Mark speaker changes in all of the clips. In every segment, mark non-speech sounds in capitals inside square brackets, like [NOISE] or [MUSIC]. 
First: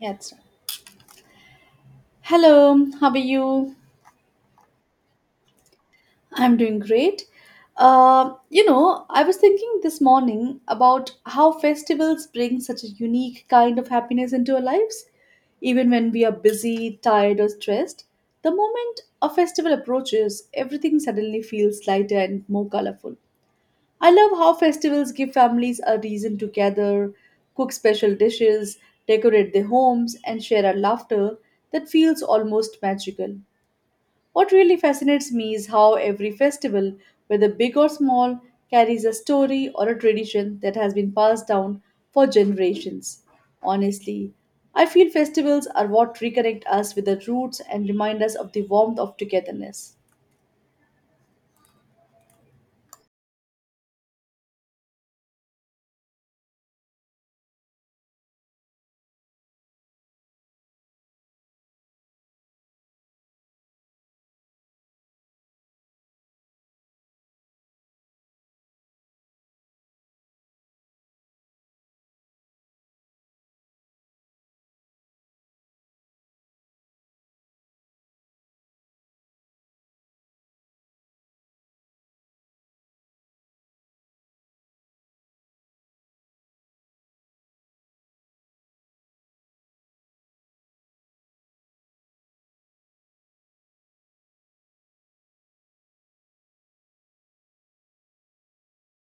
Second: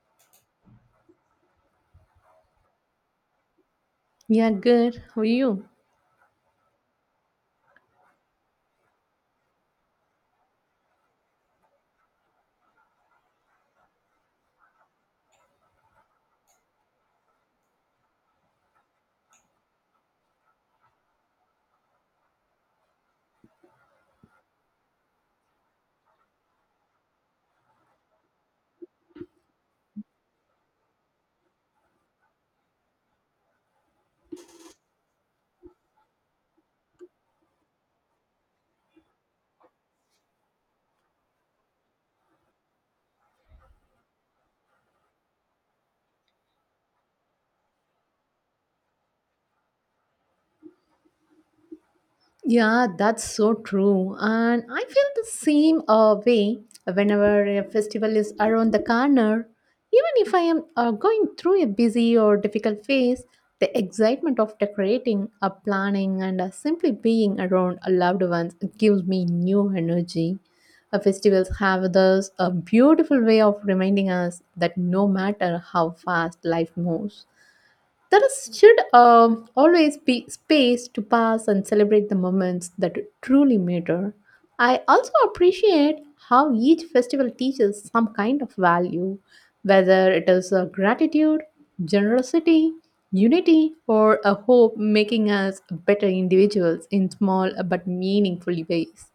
Speaker 1: Yes. Hello, how are you?
Speaker 2: Yeah, good. How are you?
Speaker 1: I'm doing great. I was thinking this morning about how festivals bring such a unique kind of happiness into our lives. Even when we are busy, tired, or stressed, the moment a festival approaches, everything suddenly feels lighter and more colorful. I love how festivals give families a reason to gather, cook special dishes, decorate their homes, and share a laughter that feels almost magical. What really fascinates me is how every festival, whether big or small, carries a story or a tradition that has been passed down for generations. Honestly, I feel festivals are what reconnect us with the roots and remind us of the warmth of togetherness.
Speaker 2: Yeah, that's so true. And I feel the same way whenever a festival is around the corner. Even if I am going through a busy or difficult phase, the excitement of decorating, planning, and simply being around loved ones gives me new energy. Festivals have thus a beautiful way of reminding us that no matter how fast life moves, there is, should always be space to pass and celebrate the moments that truly matter. I also appreciate how each festival teaches some kind of value, whether it is a gratitude, generosity, unity, or a hope, making us better individuals in small but meaningful ways.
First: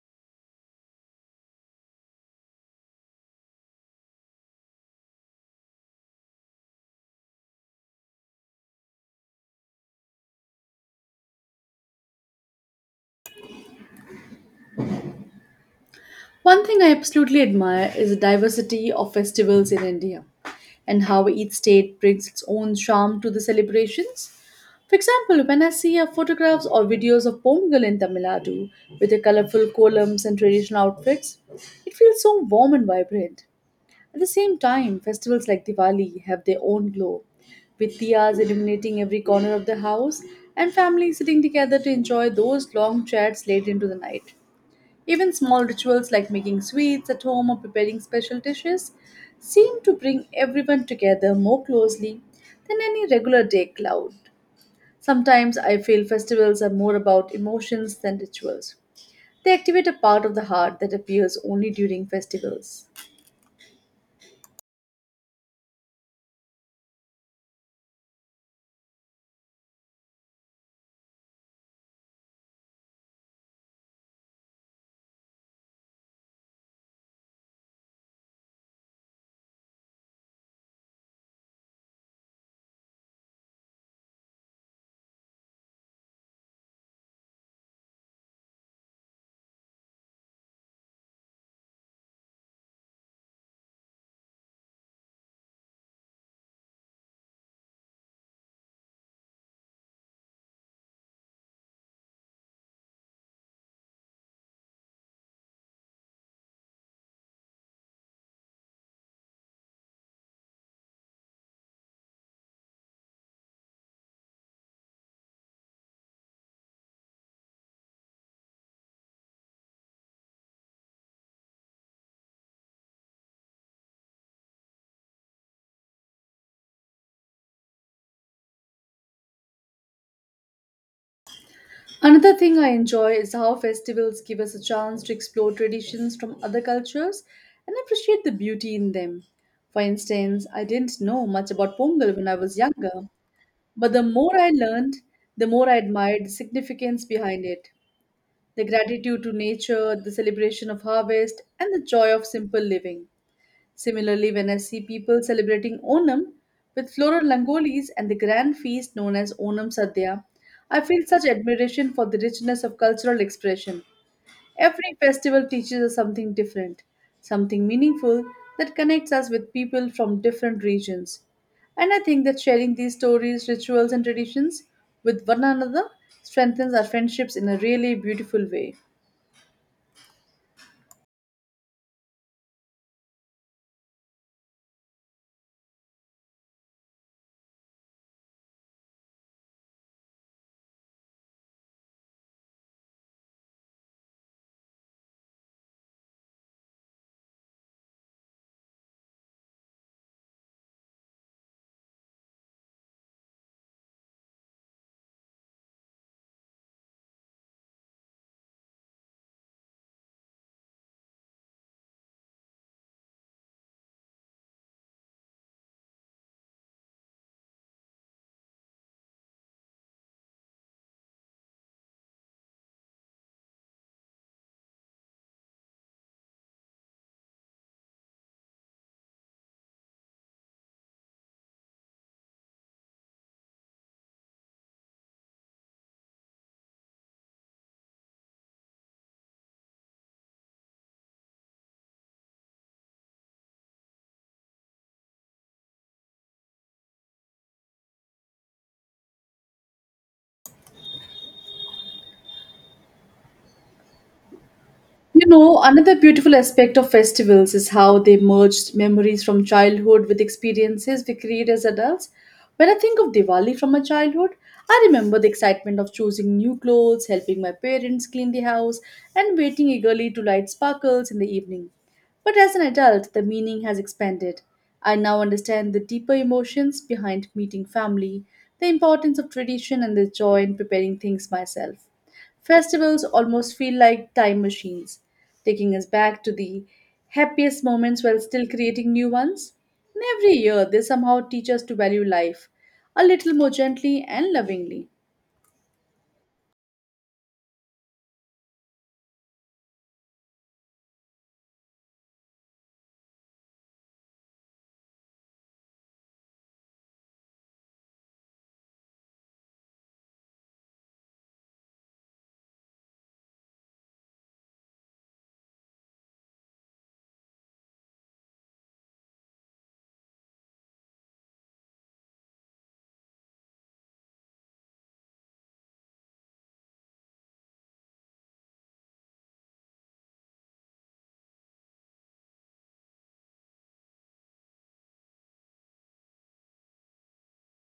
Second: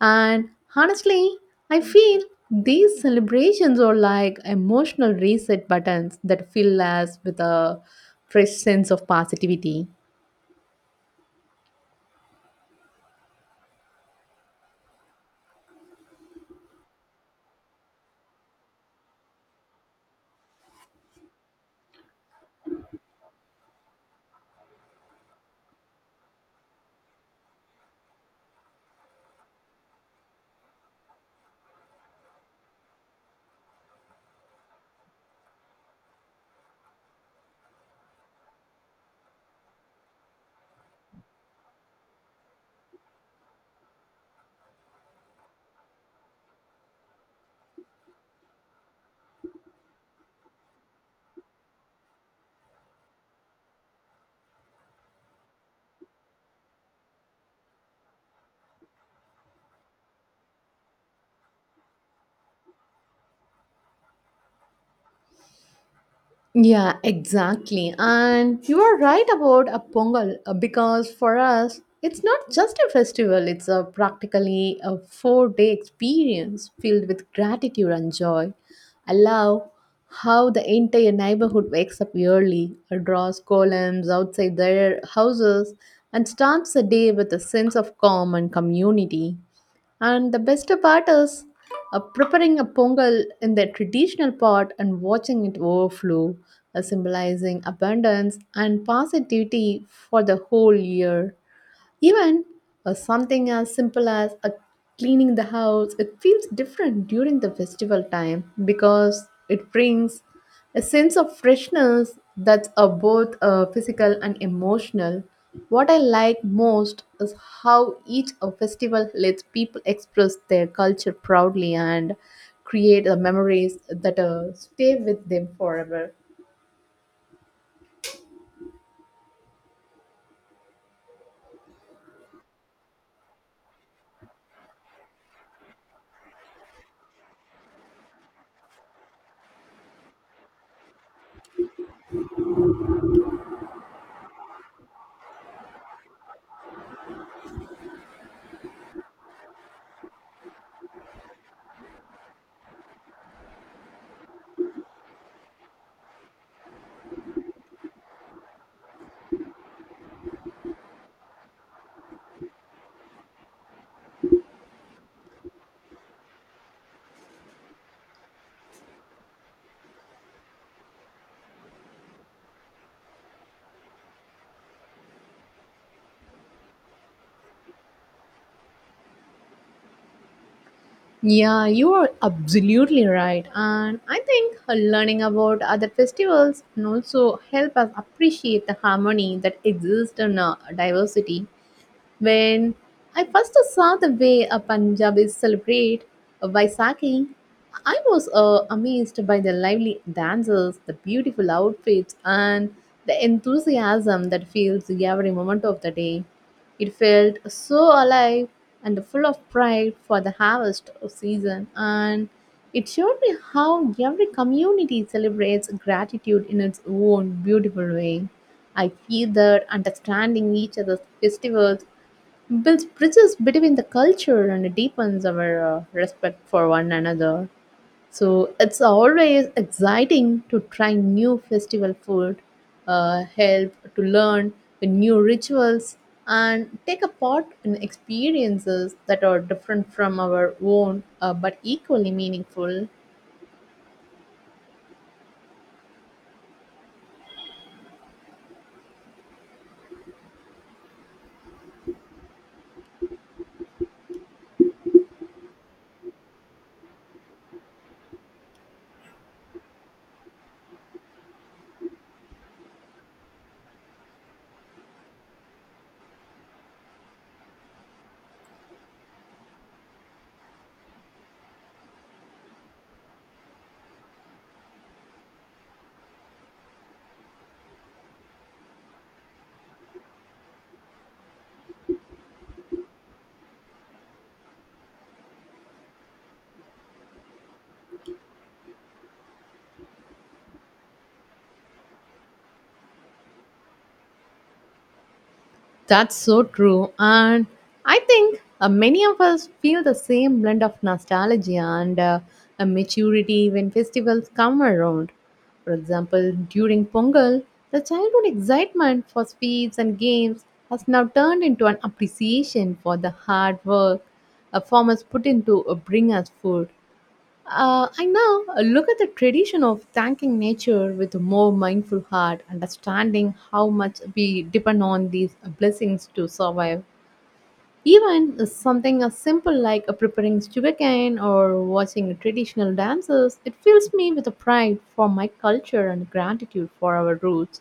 Speaker 2: And honestly, I feel these celebrations are like emotional reset buttons that fill us with a fresh sense of positivity.
Speaker 1: One thing I absolutely admire is the diversity of festivals in India and how each state brings its own charm to the celebrations. For example, when I see photographs or videos of Pongal in Tamil Nadu with the colorful columns and traditional outfits, it feels so warm and vibrant. At the same time, festivals like Diwali have their own glow, with diyas illuminating every corner of the house and families sitting together to enjoy those long chats late into the night. Even small rituals like making sweets at home or preparing special dishes seem to bring everyone together more closely than any regular day cloud. Sometimes I feel festivals are more about emotions than rituals. They activate a part of the heart that appears only during festivals.
Speaker 2: Yeah, exactly. And you are right about a Pongal, because for us, it's not just a festival, it's a practically a 4 day experience filled with gratitude and joy. I love how the entire neighborhood wakes up early, draws columns outside their houses, and starts the day with a sense of calm and community. And the best part is preparing a pongal in the traditional pot and watching it overflow, symbolizing abundance and positivity for the whole year. Even something as simple as cleaning the house, it feels different during the festival time because it brings a sense of freshness that's both physical and emotional. What I like most is how each festival lets people express their culture proudly and create memories that stay with them forever.
Speaker 1: Another thing I enjoy is how festivals give us a chance to explore traditions from other cultures and appreciate the beauty in them. For instance, I didn't know much about Pongal when I was younger, but the more I learned, the more I admired the significance behind it, the gratitude to nature, the celebration of harvest, and the joy of simple living. Similarly, when I see people celebrating Onam with floral langolis and the grand feast known as Onam Sadhya, I feel such admiration for the richness of cultural expression. Every festival teaches us something different, something meaningful that connects us with people from different regions. And I think that sharing these stories, rituals, and traditions with one another strengthens our friendships in a really beautiful way.
Speaker 2: Yeah, you are absolutely right. And I think learning about other festivals can also help us appreciate the harmony that exists in diversity. When I first saw the way a Punjabis celebrate Vaisakhi, I was amazed by the lively dances, the beautiful outfits, and the enthusiasm that fills every moment of the day. It felt so alive and full of pride for the harvest season, and it showed me how every community celebrates gratitude in its own beautiful way. I feel that understanding each other's festivals builds bridges between the culture and deepens our respect for one another. So it's always exciting to try new festival food, help to learn the new rituals, and take a part in experiences that are different from our own but equally meaningful.
Speaker 1: You know, another beautiful aspect of festivals is how they merged memories from childhood with experiences we create as adults. When I think of Diwali from my childhood, I remember the excitement of choosing new clothes, helping my parents clean the house, and waiting eagerly to light sparkles in the evening. But as an adult, the meaning has expanded. I now understand the deeper emotions behind meeting family, the importance of tradition, and the joy in preparing things myself. Festivals almost feel like time machines, taking us back to the happiest moments while still creating new ones. And every year, they somehow teach us to value life a little more gently and lovingly.
Speaker 2: That's so true. And I think many of us feel the same blend of nostalgia and, a maturity when festivals come around. For example, during Pongal, the childhood excitement for sweets and games has now turned into an appreciation for the hard work a farmers put into, bring us food. I now look at the tradition of thanking nature with a more mindful heart, understanding how much we depend on these blessings to survive. Even something as simple like preparing sugarcane or watching traditional dances, it fills me with a pride for my culture and gratitude for our roots.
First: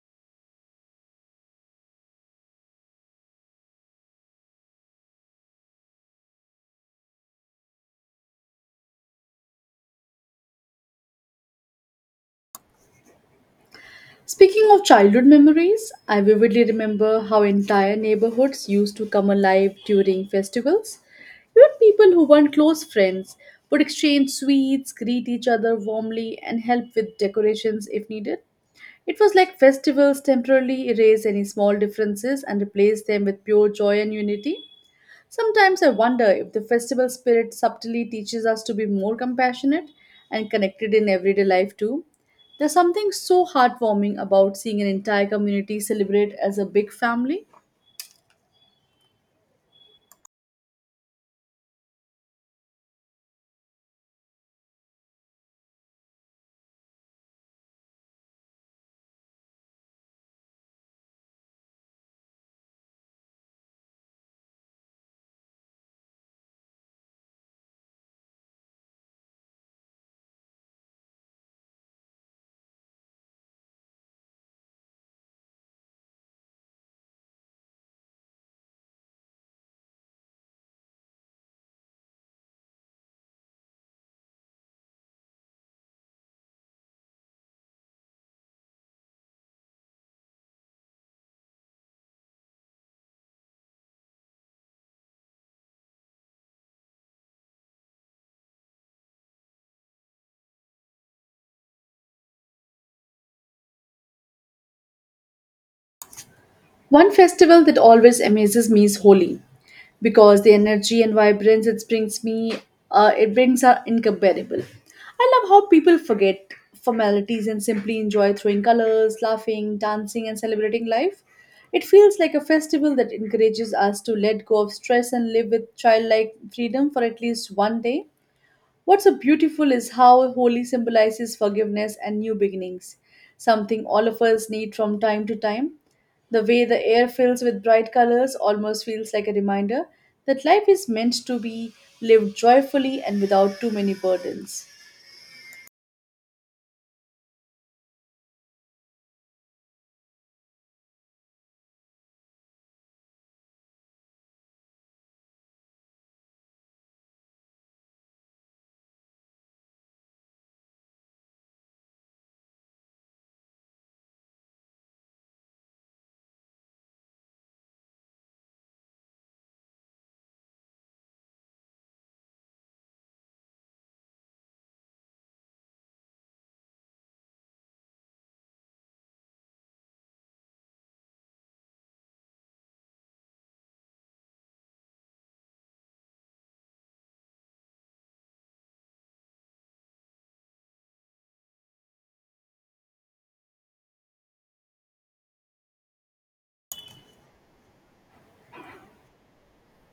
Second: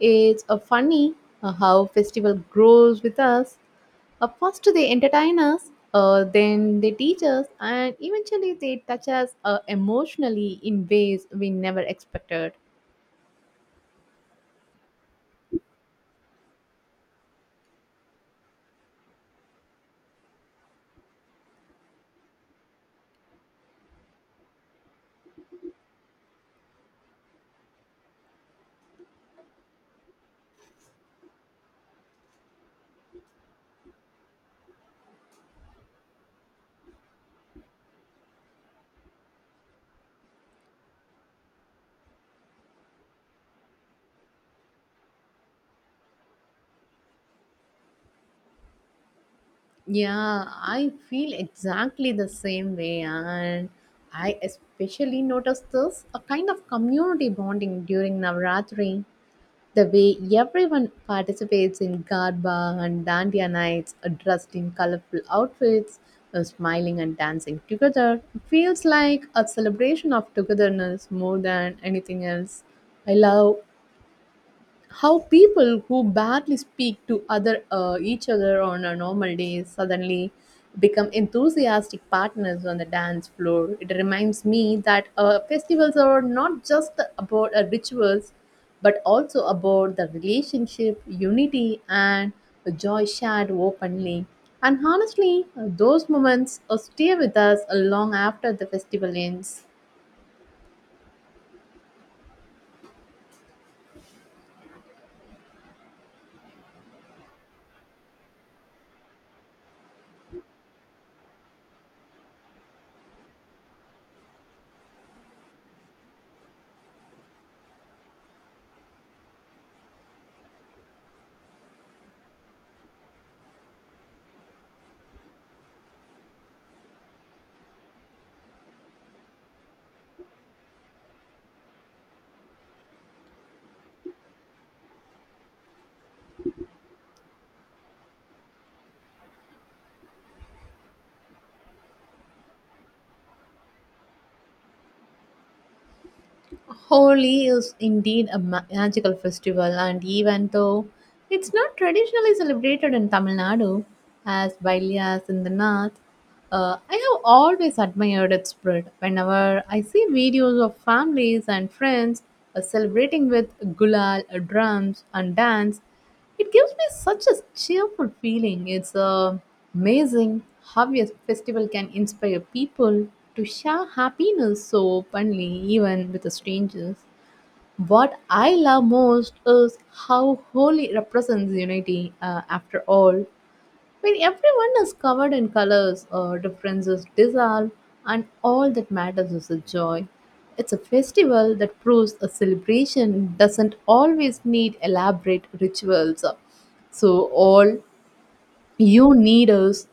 Speaker 2: It's a funny how festival grows with us. First they entertain us, then they teach us, and eventually they touch us emotionally in ways we never expected.
Speaker 1: Speaking of childhood memories, I vividly remember how entire neighborhoods used to come alive during festivals. Even people who weren't close friends would exchange sweets, greet each other warmly, and help with decorations if needed. It was like festivals temporarily erase any small differences and replace them with pure joy and unity. Sometimes I wonder if the festival spirit subtly teaches us to be more compassionate and connected in everyday life too. There's something so heartwarming about seeing an entire community celebrate as a big family.
Speaker 2: Yeah, I feel exactly the same way, and I especially noticed this a kind of community bonding during Navratri. The way everyone participates in Garba and Dandiya nights, dressed in colorful outfits, smiling and dancing together, feels like a celebration of togetherness more than anything else. I love how people who barely speak to other each other on a normal day suddenly become enthusiastic partners on the dance floor. It reminds me that festivals are not just about rituals, but also about the relationship, unity, and the joy shared openly and honestly. Those moments stay with us long after the festival ends.
Speaker 1: One festival that always amazes me is Holi because the energy and vibrance it brings are incomparable. I love how people forget formalities and simply enjoy throwing colors, laughing, dancing and celebrating life. It feels like a festival that encourages us to let go of stress and live with childlike freedom for at least one day. What's so beautiful is how holy symbolizes forgiveness and new beginnings, something all of us need from time to time. The way the air fills with bright colors almost feels like a reminder that life is meant to be lived joyfully and without too many burdens.
Speaker 2: Holi is indeed a magical festival, and even though it's not traditionally celebrated in Tamil Nadu as Bailias in the north, I have always admired its spirit. Whenever I see videos of families and friends celebrating with gulal, drums, and dance, it gives me such a cheerful feeling. It's amazing how a festival can inspire people to share happiness so openly, even with the strangers. What I love most is how Holi represents unity after all. When everyone is covered in colors, differences dissolve, and all that matters is the joy. It's a festival that proves a celebration doesn't always need elaborate rituals. So, all you need is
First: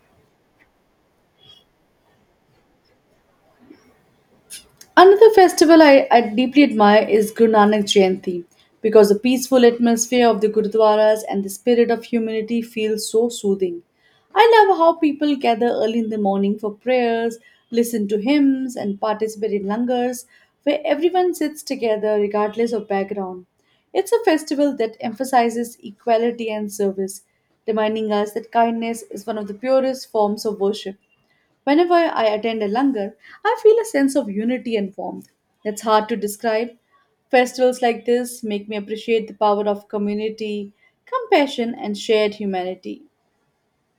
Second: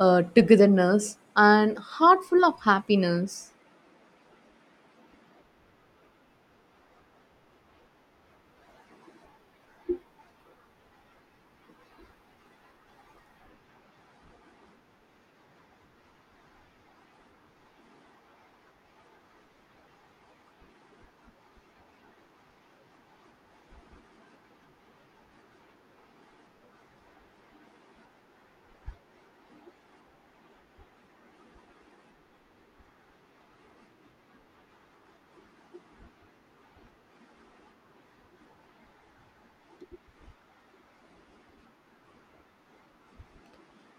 Speaker 2: togetherness and heart full of happiness.
Speaker 1: Another festival I deeply admire is Guru Nanak Jayanti because the peaceful atmosphere of the gurdwaras and the spirit of humanity feels so soothing. I love how people gather early in the morning for prayers, listen to hymns, and participate in langars where everyone sits together regardless of background. It's a festival that emphasizes equality and service, reminding us that kindness is one of the purest forms of worship. Whenever I attend a langar, I feel a sense of unity and warmth that's hard to describe. Festivals like this make me appreciate the power of community, compassion, and shared humanity.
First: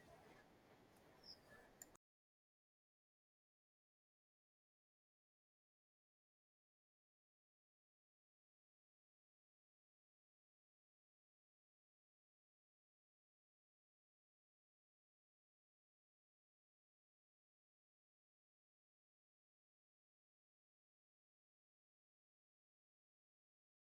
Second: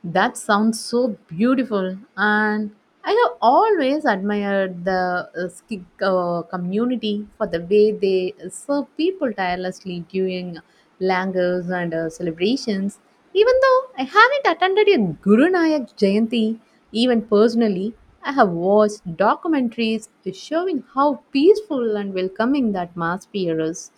Speaker 2: That sounds so beautiful, and I have always admired the ski community for the way they serve people tirelessly during langars and celebrations. Even though I haven't attended a Guru Nanak Jayanti, even personally, I have watched documentaries showing how peaceful and welcoming the atmosphere is.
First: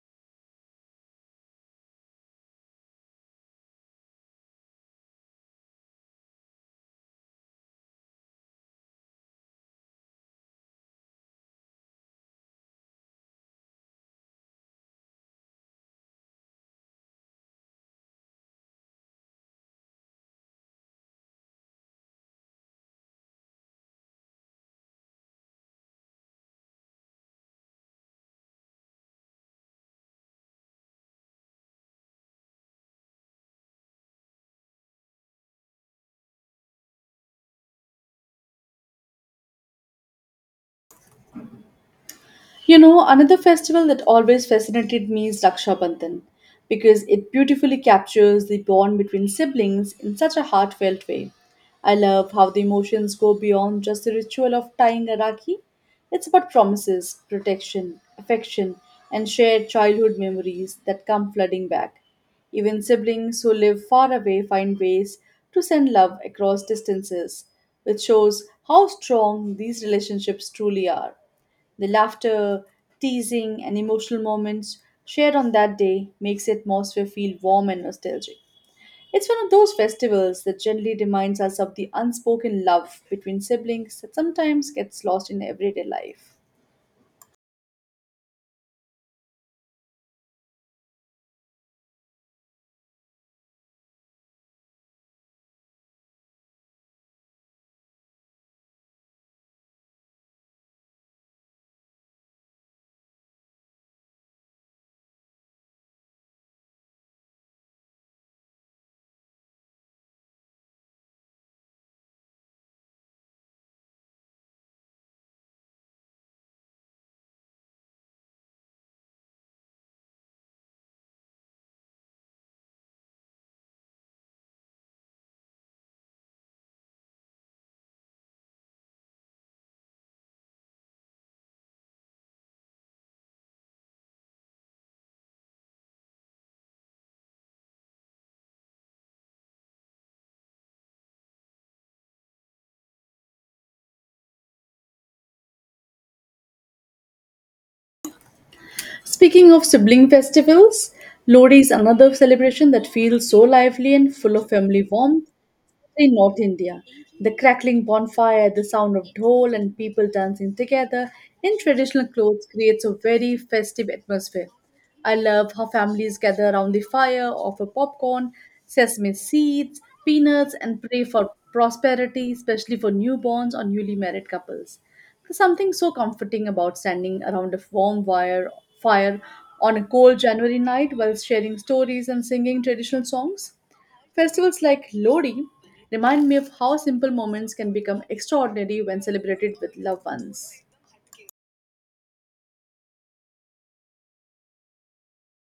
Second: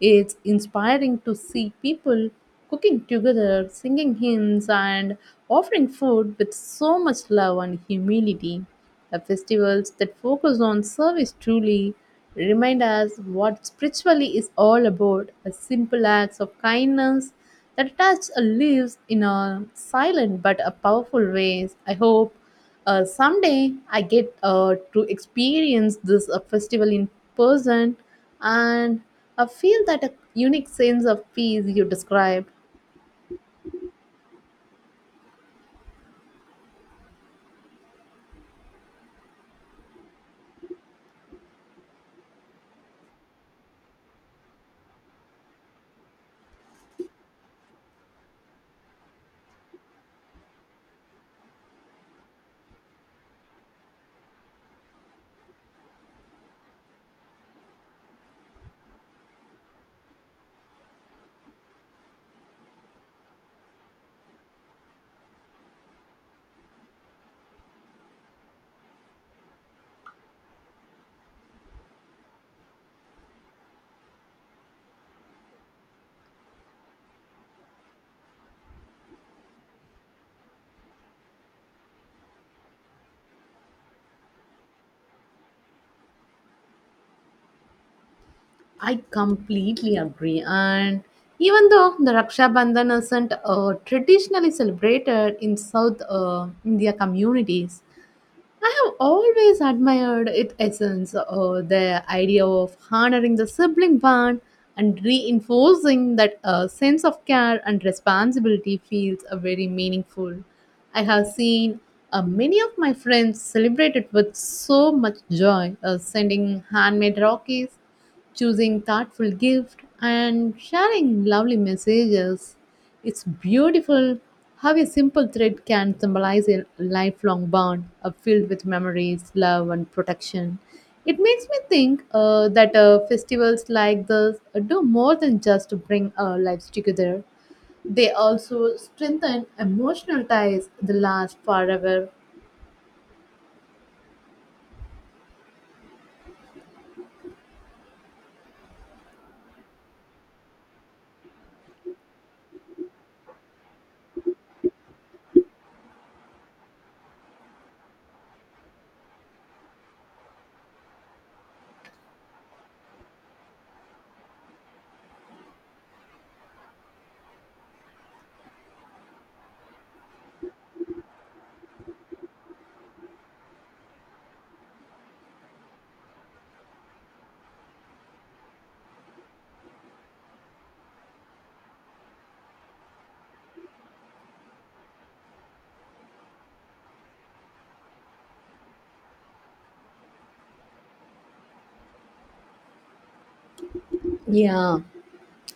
Speaker 2: It's inspiring to see people cooking together, singing hymns, and offering food with so much love and humility. The festivals that focus on service truly remind us what spiritually is all about, a simple acts of kindness that touch our lives in a silent but a powerful ways. I hope someday I get to experience this festival in person, and I feel that a unique sense of peace you described.
Speaker 1: You know, another festival that always fascinated me is Raksha Bandhan because it beautifully captures the bond between siblings in such a heartfelt way. I love how the emotions go beyond just the ritual of tying a rakhi. It's about promises, protection, affection, and shared childhood memories that come flooding back. Even siblings who live far away find ways to send love across distances, which shows how strong these relationships truly are. The laughter, teasing, and emotional moments shared on that day makes the atmosphere feel warm and nostalgic. It's one of those festivals that generally reminds us of the unspoken love between siblings that sometimes gets lost in everyday life.
Speaker 2: I completely agree. And even though the Raksha Bandhan isn't traditionally celebrated in South India communities, I have always admired its essence, the idea of honoring the sibling bond and reinforcing that a sense of care and responsibility feels very meaningful. I have seen many of my friends celebrate it with so much joy, sending handmade rockies, choosing thoughtful gift and sharing lovely messages. It's beautiful how a simple thread can symbolize a lifelong bond filled with memories, love and protection. It makes me think that festivals like this do more than just bring our lives together. They also strengthen emotional ties that last forever.
Speaker 1: Speaking of sibling festivals, Lodi is another celebration that feels so lively and full of family warmth in North India. The crackling bonfire, the sound of dhol, and people dancing together in traditional clothes creates a very festive atmosphere. I love how families gather around the fire, offer popcorn, sesame seeds, peanuts, and pray for prosperity, especially for newborns or newly married couples. There's something so comforting about standing around a fire on a cold January night while sharing stories and singing traditional songs. Festivals like Lodi remind me of how simple moments can become extraordinary when celebrated with loved ones.
Speaker 2: Yeah,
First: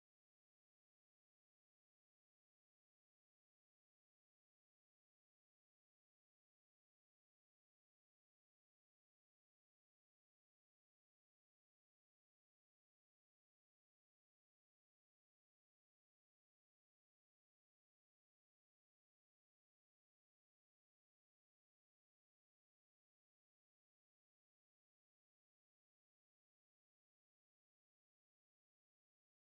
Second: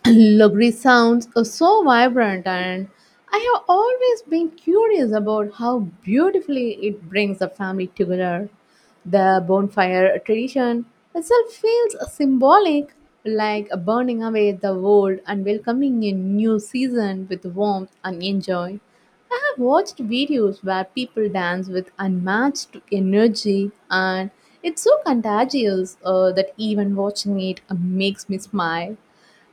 Speaker 2: Lugri sounds are so vibrant, and I have always been curious about how beautifully it brings the family together. The bonfire tradition itself feels symbolic, like burning away the old and welcoming a new season with warmth and enjoy. I have watched videos where people dance with unmatched energy, and it's so contagious that even watching it makes me smile.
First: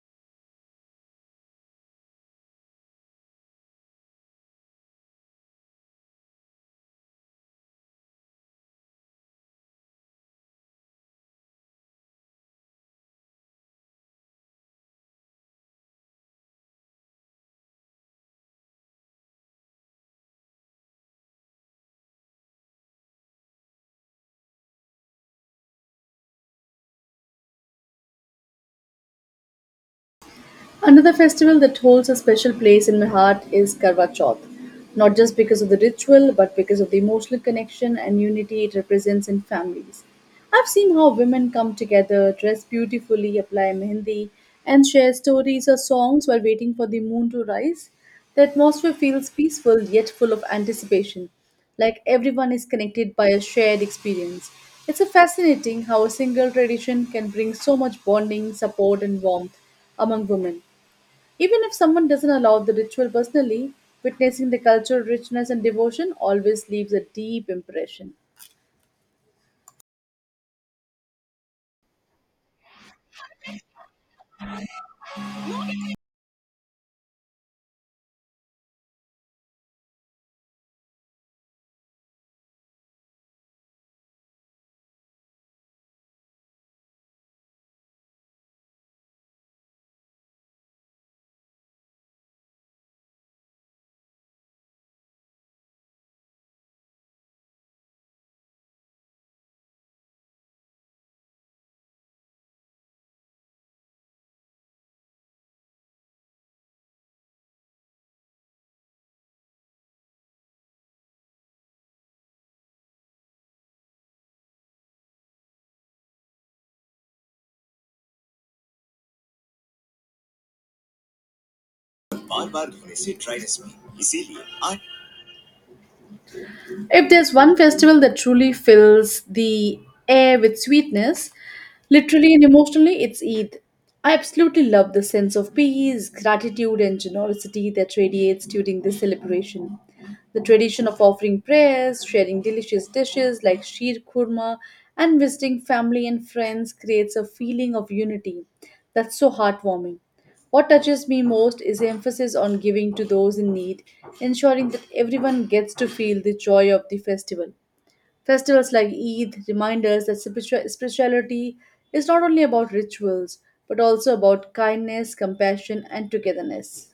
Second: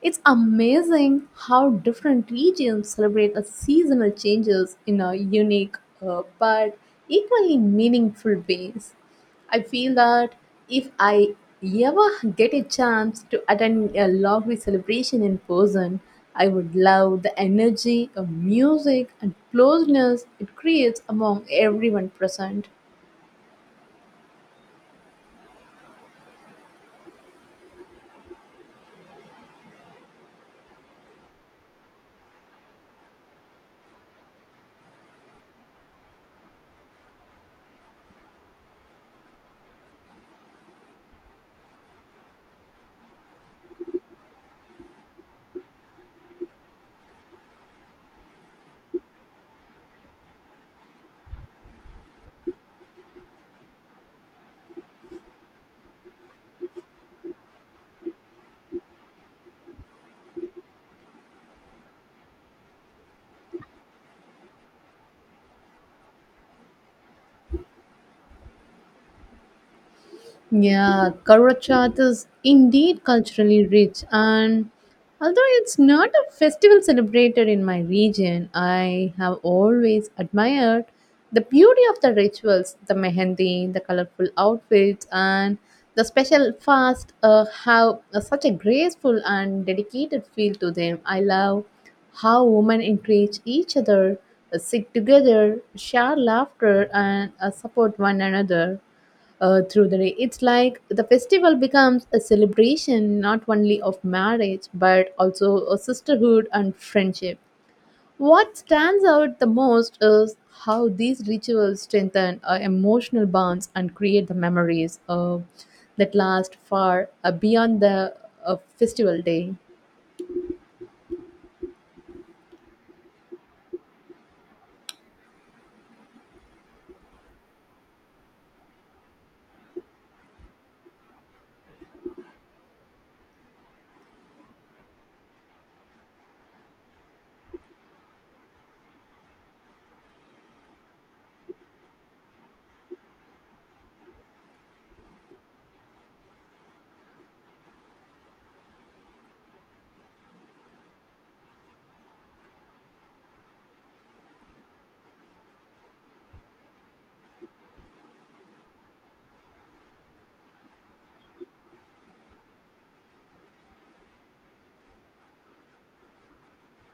Speaker 2: It's amazing how different regions celebrate the seasonal changes in a unique but equally meaningful ways. I feel that if I ever get a chance to attend a lovely celebration in person, I would love the energy of music and closeness it creates among everyone present.
Speaker 1: Another festival that holds a special place in my heart is Karwa Chauth, not just because of the ritual, but because of the emotional connection and unity it represents in families. I've seen how women come together, dress beautifully, apply mehendi, and share stories or songs while waiting for the moon to rise. The atmosphere feels peaceful yet full of anticipation, like everyone is connected by a shared experience. It's a fascinating how a single tradition can bring so much bonding, support, and warmth among women. Even if someone doesn't allow the ritual personally, witnessing the cultural richness and devotion always leaves a deep impression.
Speaker 2: Yeah, Karwa Chauth is indeed culturally rich, and although it's not a festival celebrated in my region, I have always admired the beauty of the rituals, the mehendi, the colorful outfits, and the special fast have such a graceful and dedicated feel to them. I love how women encourage each other, sit together, share laughter, and support one another through the day. It's like the festival becomes a celebration not only of marriage but also a sisterhood and friendship. What stands out the most is how these rituals strengthen emotional bonds and create the memories that last far beyond the festival day.
Speaker 1: If there's one festival that truly fills the air with sweetness, literally and emotionally, it's Eid. I absolutely love the sense of peace, gratitude, and generosity that radiates during this celebration. The tradition of offering prayers, sharing delicious dishes like sheer kurma, and visiting family and friends creates a feeling of unity that's so heartwarming. What touches me most is the emphasis on giving to those in need, ensuring that everyone gets to feel the joy of the festival. Festivals like Eid remind us that spirituality is not only about rituals, but also about kindness, compassion, and togetherness.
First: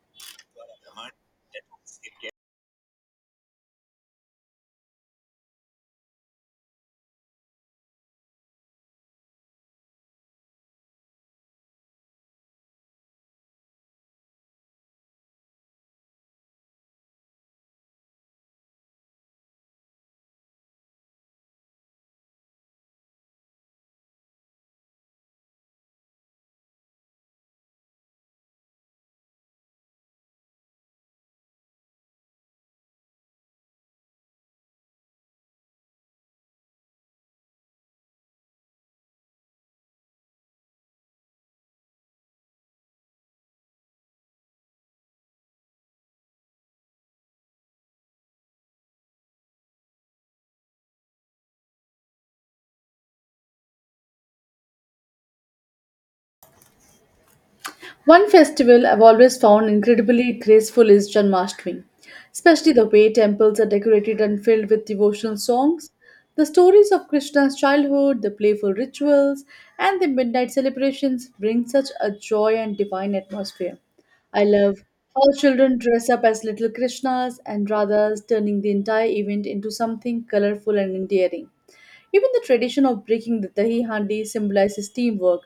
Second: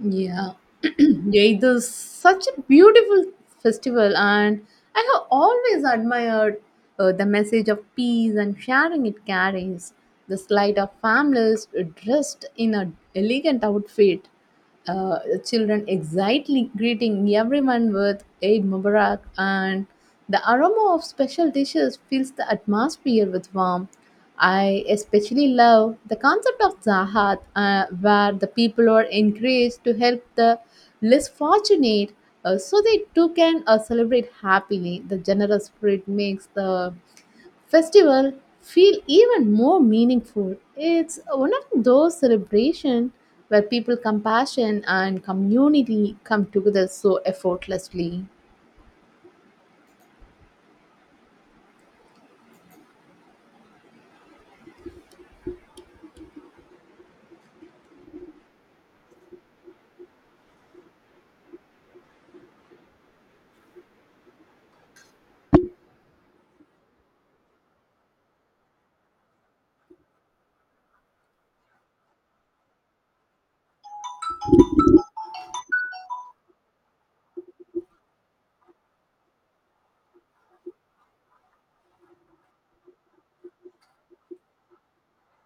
Speaker 2: Yeah, [CLEARS THROAT] yeah, it is such a beautiful festival, and I have always admired the message of peace and sharing it carries. The sight of families dressed in an elegant outfit, the children excitedly greeting everyone with Eid Mubarak, and the aroma of special dishes fills the atmosphere with warmth. I especially love the concept of Zahat, where the people are encouraged to help the less fortunate so they too can celebrate happily. The generous spirit makes the festival feel even more meaningful. It's one of those celebrations where people, compassion, and community come together so effortlessly.
Speaker 1: One festival I've always found incredibly graceful is Janmashtami, especially the way temples are decorated and filled with devotional songs. The stories of Krishna's childhood, the playful rituals, and the midnight celebrations bring such a joy and divine atmosphere. I love how children dress up as little Krishnas and Radhas, turning the entire event into something colorful and endearing. Even the tradition of breaking the dahi handi symbolizes teamwork,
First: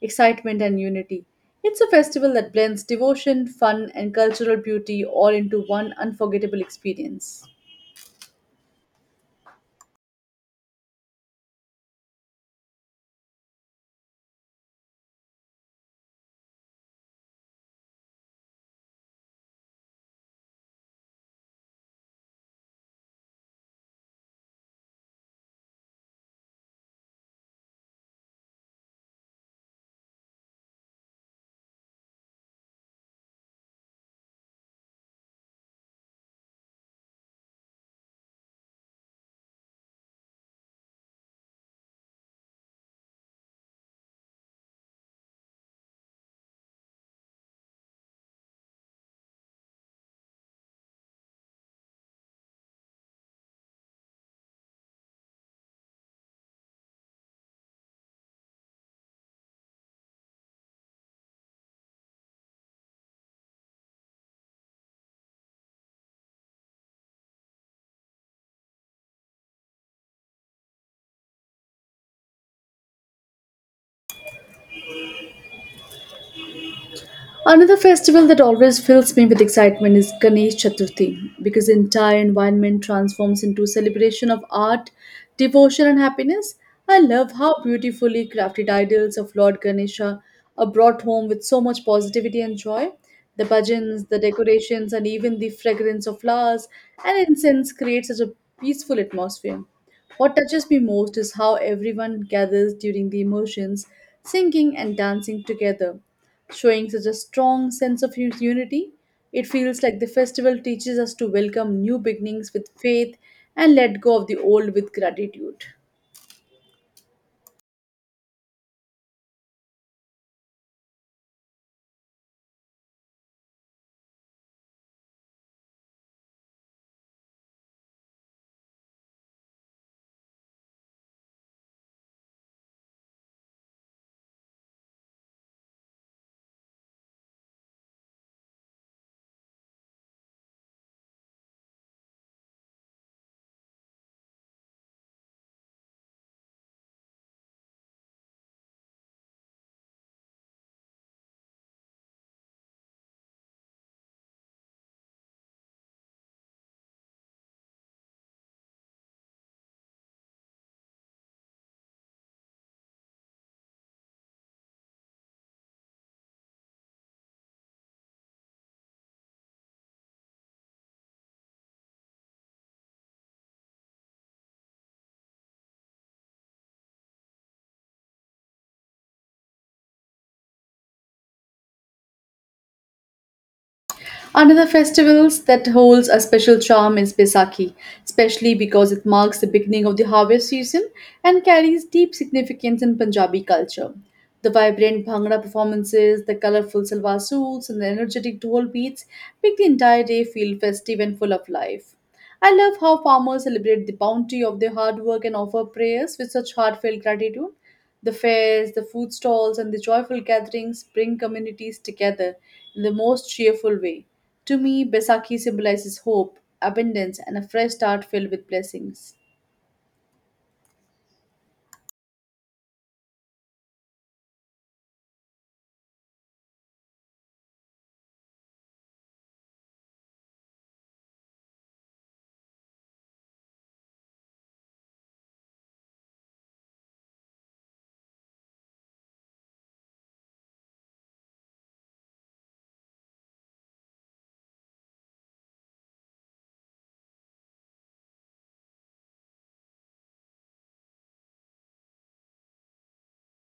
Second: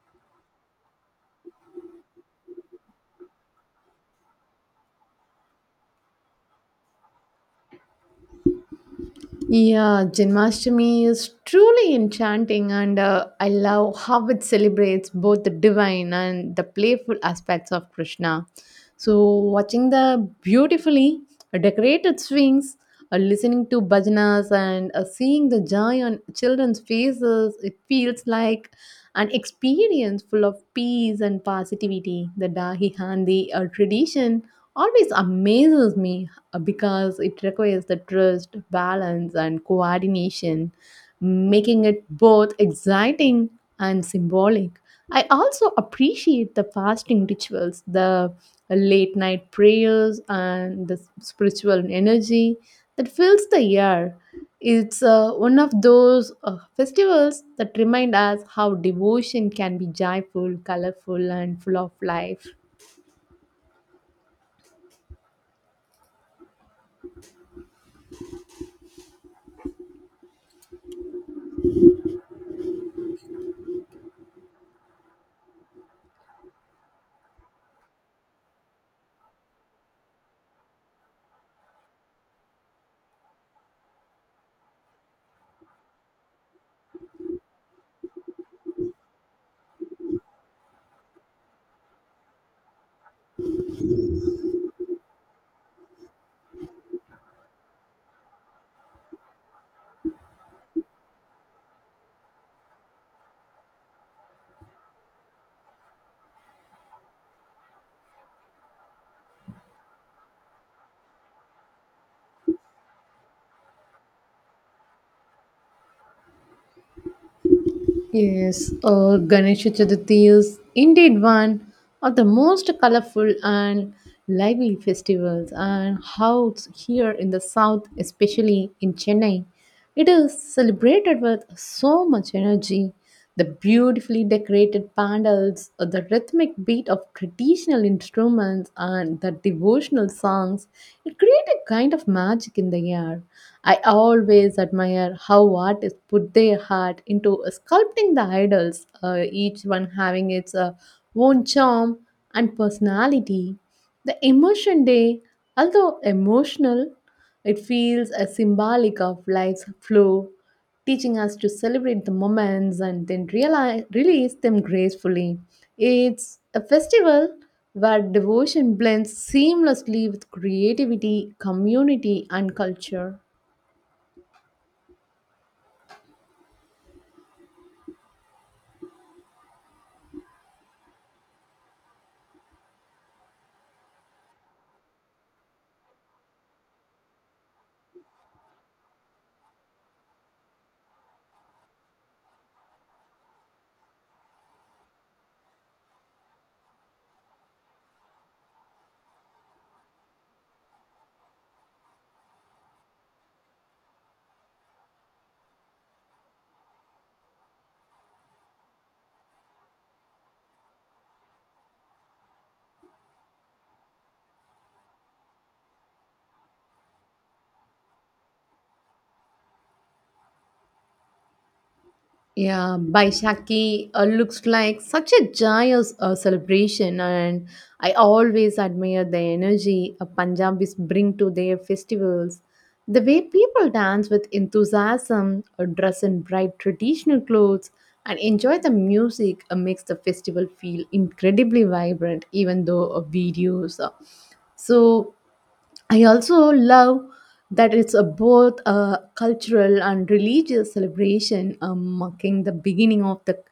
Speaker 1: excitement, and unity. It's a festival that blends devotion, fun, and cultural beauty all into one unforgettable experience.
Speaker 2: Yeah, Janmashtami is truly enchanting, and I love how it celebrates both the divine and the playful aspects of Krishna. So, watching the beautifully decorated swings, listening to bhajanas, and seeing the joy on children's faces, it feels like an experience full of peace and positivity. The Dahi Handi tradition always amazes me because it requires the trust, balance, and coordination, making it both exciting and symbolic. I also appreciate the fasting rituals, the late night prayers, and the spiritual energy that fills the air. It's one of those festivals that remind us how devotion can be joyful, colorful, and full of life.
Speaker 1: Another festival that always fills me with excitement is Ganesh Chaturthi because the entire environment transforms into a celebration of art, devotion, and happiness. I love how beautifully crafted idols of Lord Ganesha are brought home with so much positivity and joy. The bhajans, the decorations, and even the fragrance of flowers and incense create such a peaceful atmosphere. What touches me most is how everyone gathers during the emotions, singing and dancing together, showing such a strong sense of unity. It feels like the festival teaches us to welcome new beginnings with faith and let go of the old with gratitude.
Speaker 2: Yes, Ganesh Chaturthi is indeed one of the most colorful and lively festivals, and how it's here in the south, especially in Chennai, it is celebrated with so much energy. The beautifully decorated pandals, the rhythmic beat of traditional instruments, and the devotional songs, it creates a kind of magic in the air. I always admire how artists put their heart into sculpting the idols, each one having its own charm and personality. The emotion day, although emotional, it feels a symbolic of life's flow teaching us to celebrate the moments and then release them gracefully. It's a festival where devotion blends seamlessly with creativity, community, and culture.
Speaker 1: Another festival that holds a special charm is Besaki, especially because it marks the beginning of the harvest season and carries deep significance in Punjabi culture. The vibrant Bhangra performances, the colorful salwar suits, and the energetic dhol beats make the entire day feel festive and full of life. I love how farmers celebrate the bounty of their hard work and offer prayers with such heartfelt gratitude. The fairs, the food stalls, and the joyful gatherings bring communities together in the most cheerful way. To me, Besaki symbolizes hope, abundance, and a fresh start filled with blessings.
Speaker 2: Yeah, Baishakhi looks like such a joyous celebration, and I always admire the energy Punjabis bring to their festivals. The way people dance with enthusiasm, dress in bright traditional clothes, and enjoy the music makes the festival feel incredibly vibrant, even though videos. So I also love that it's a both a cultural and religious celebration marking the beginning of the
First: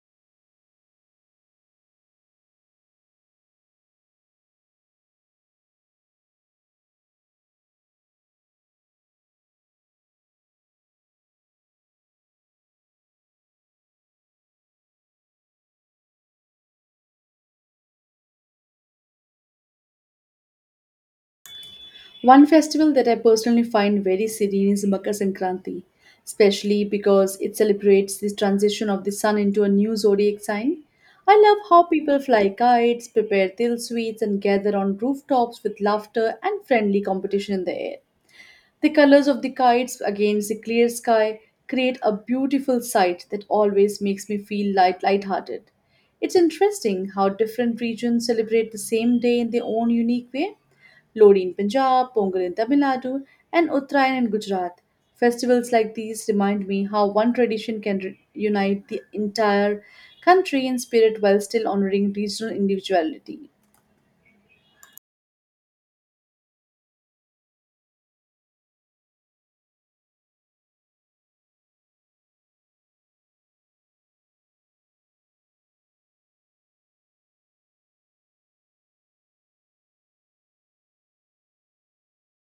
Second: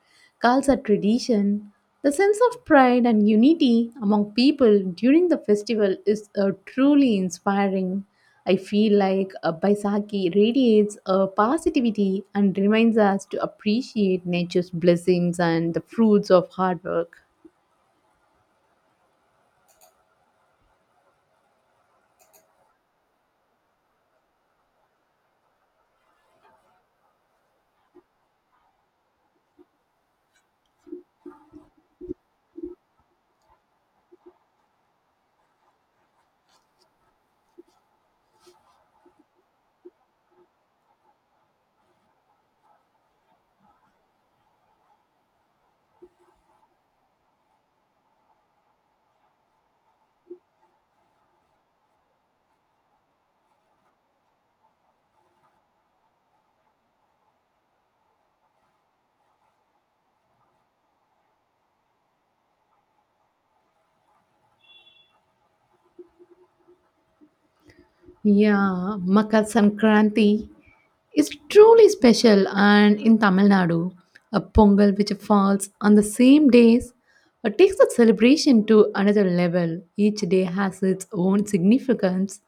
Speaker 2: Khalsa tradition. The sense of pride and unity among people during the festival is truly inspiring. I feel like Baisakhi radiates positivity and reminds us to appreciate nature's blessings and the fruits of hard work.
Speaker 1: One festival that I personally find very serene is Makar Sankranti, especially because it celebrates the transition of the sun into a new zodiac sign. I love how people fly kites, prepare til sweets, and gather on rooftops with laughter and friendly competition in the air. The colors of the kites against the clear sky create a beautiful sight that always makes me feel lighthearted. It's interesting how different regions celebrate the same day in their own unique way. Lodi in Punjab, Pongal in Tamil Nadu, and Uttarayan in Gujarat. Festivals like these remind me how one tradition can unite the entire country in spirit while still honoring regional individuality.
Speaker 2: Yeah, Makar Sankranti is truly special, and in Tamil Nadu, a Pongal which falls on the same days takes the celebration to another level. Each day has its own significance,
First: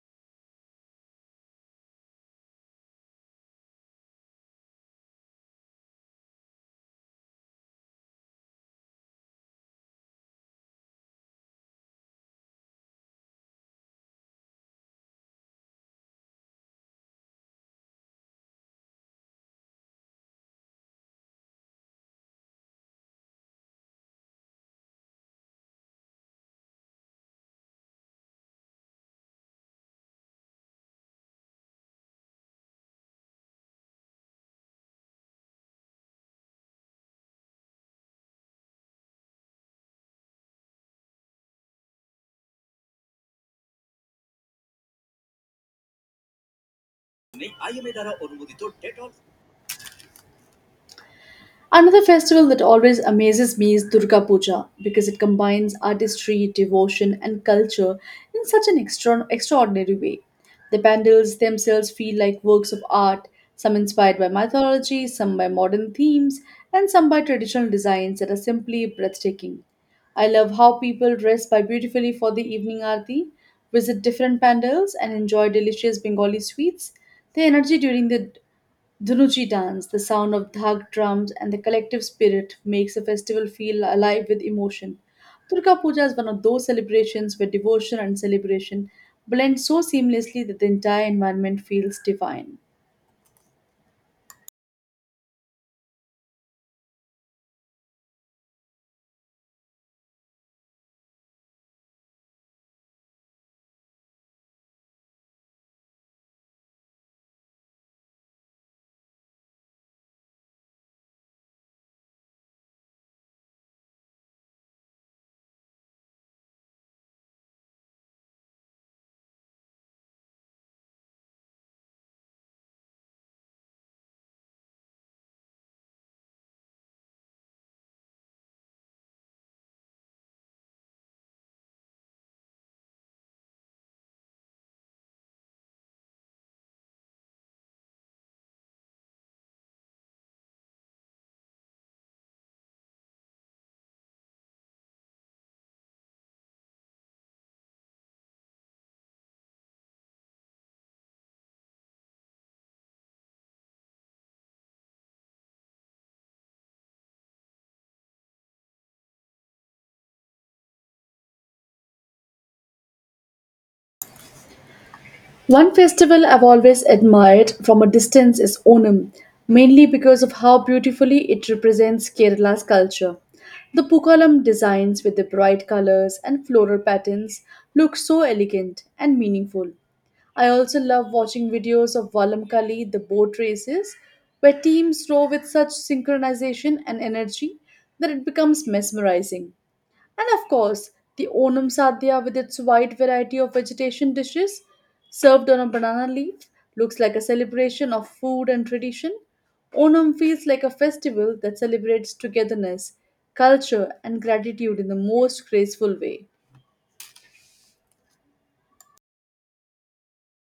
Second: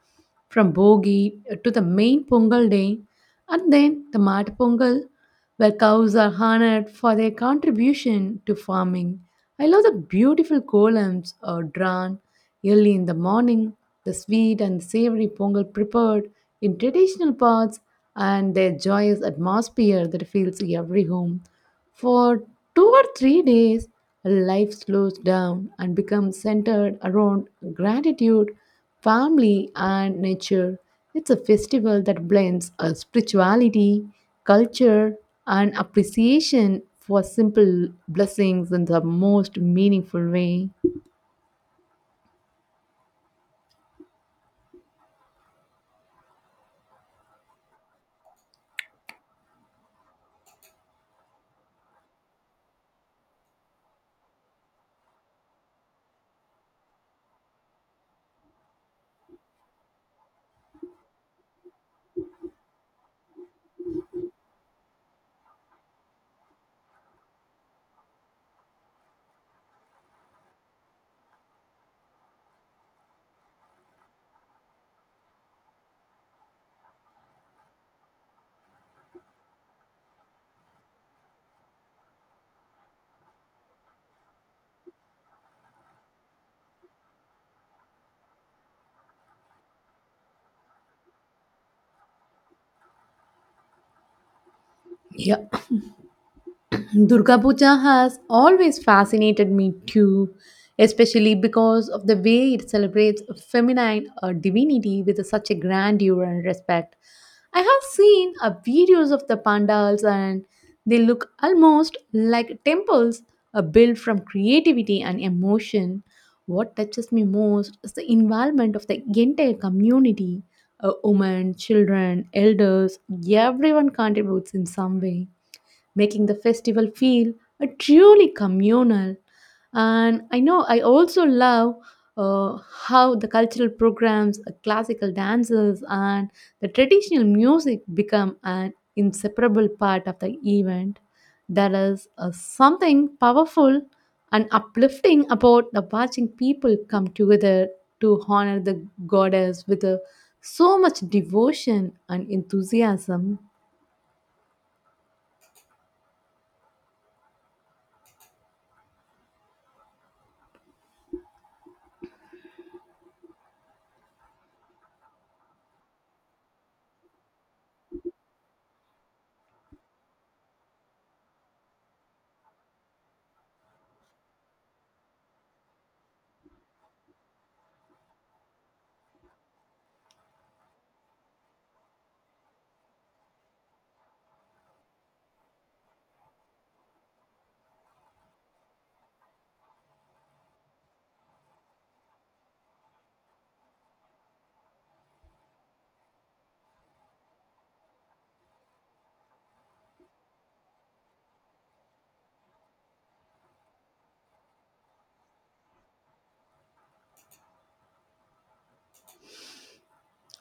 Speaker 2: from Bogi to the main Pongal day, and then the Mat Pongal where cows are honored for their contribution to farming. I love the beautiful columns are drawn early in the morning, the sweet and savory pongal prepared in traditional pots, and their joyous atmosphere that fills every home. For 2 or 3 days, life slows down and becomes centered around gratitude family and nature. It's a festival that blends a spirituality, culture, and appreciation for simple blessings in the most meaningful way.
Speaker 1: Another festival that always amazes me is Durga Puja because it combines artistry, devotion, and culture in such an extraordinary way. The pandals themselves feel like works of art, some inspired by mythology, some by modern themes, and some by traditional designs that are simply breathtaking. I love how people dress by beautifully for the evening aarti, visit different pandals, and enjoy delicious Bengali sweets. The energy during the Dhunuchi dance, the sound of dhak drums, and the collective spirit makes the festival feel alive with emotion. Durga Puja is one of those celebrations where devotion and celebration blend so seamlessly that the entire environment feels divine.
Speaker 2: Yeah, Durga Puja has always fascinated me too, especially because of the way it celebrates feminine divinity with such a grandeur and respect. I have seen videos of the pandals and they look almost like temples built from creativity and emotion. What touches me most is the involvement of the entire community, women, children, elders, everyone contributes in some way making the festival feel truly communal. And I know I also love uh, how the cultural programs, classical dances, and the traditional music become an inseparable part of the event. There is something powerful and uplifting about the watching people come together to honor the goddess with so much devotion and enthusiasm.
Speaker 1: One festival I've always admired from a distance is Onam, mainly because of how beautifully it represents Kerala's culture. The Pukalam designs with the bright colors and floral patterns look so elegant and meaningful. I also love watching videos of Valamkali, the boat races, where teams row with such synchronization and energy that it becomes mesmerizing. And of course, the Onam Sadhya with its wide variety of vegetation dishes served on a banana leaf looks like a celebration of food and tradition. Onam feels like a festival that celebrates togetherness, culture, and gratitude in the most graceful way.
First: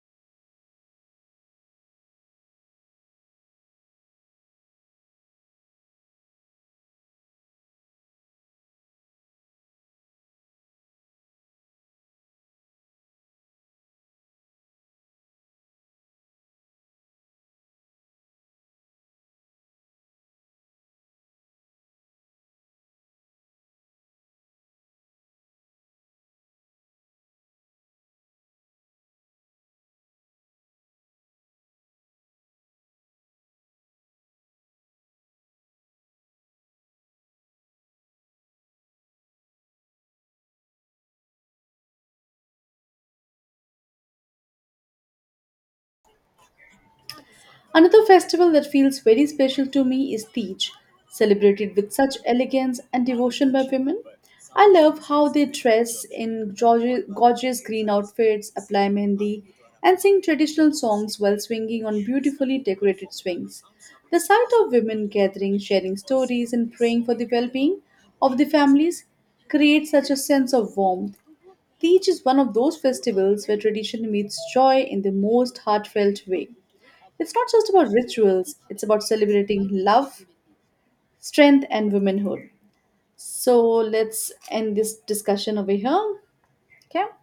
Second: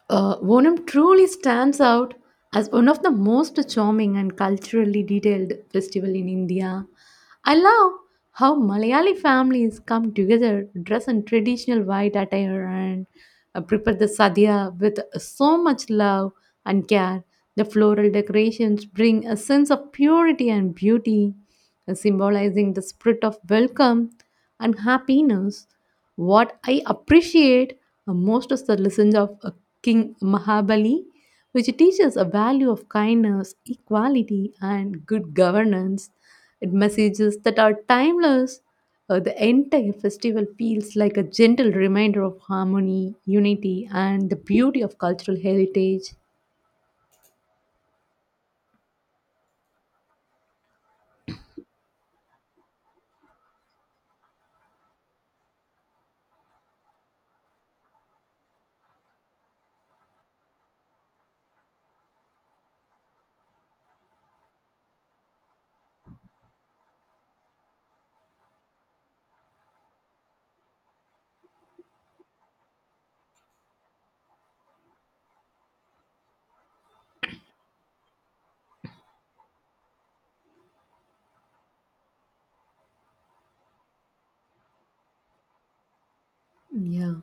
Speaker 2: Onam truly stands out as one of the most charming and culturally detailed festival in India. I love how Malayali families come together, dress in traditional white attire, and prepare the sadhya with so much love and care. The floral decorations bring a sense of purity and beauty, symbolizing the spirit of welcome and happiness. What I appreciate Most of the lessons of King Mahabali, which teaches a value of kindness, equality, and good governance. It messages that are timeless. The entire festival feels like a gentle reminder of harmony, unity, and the beauty of cultural heritage.
Speaker 1: Another festival that feels very special to me is Teej, celebrated with such elegance and devotion by women. I love how they dress in gorgeous, gorgeous green outfits, apply mehndi, and sing traditional songs while swinging on beautifully decorated swings. The sight of women gathering, sharing stories, and praying for the well being of the families creates such a sense of warmth. Teej is one of those festivals where tradition meets joy in the most heartfelt way. It's not just about rituals, it's about celebrating love, strength, and womanhood. So let's end this discussion over here. Okay.
Speaker 2: Yeah.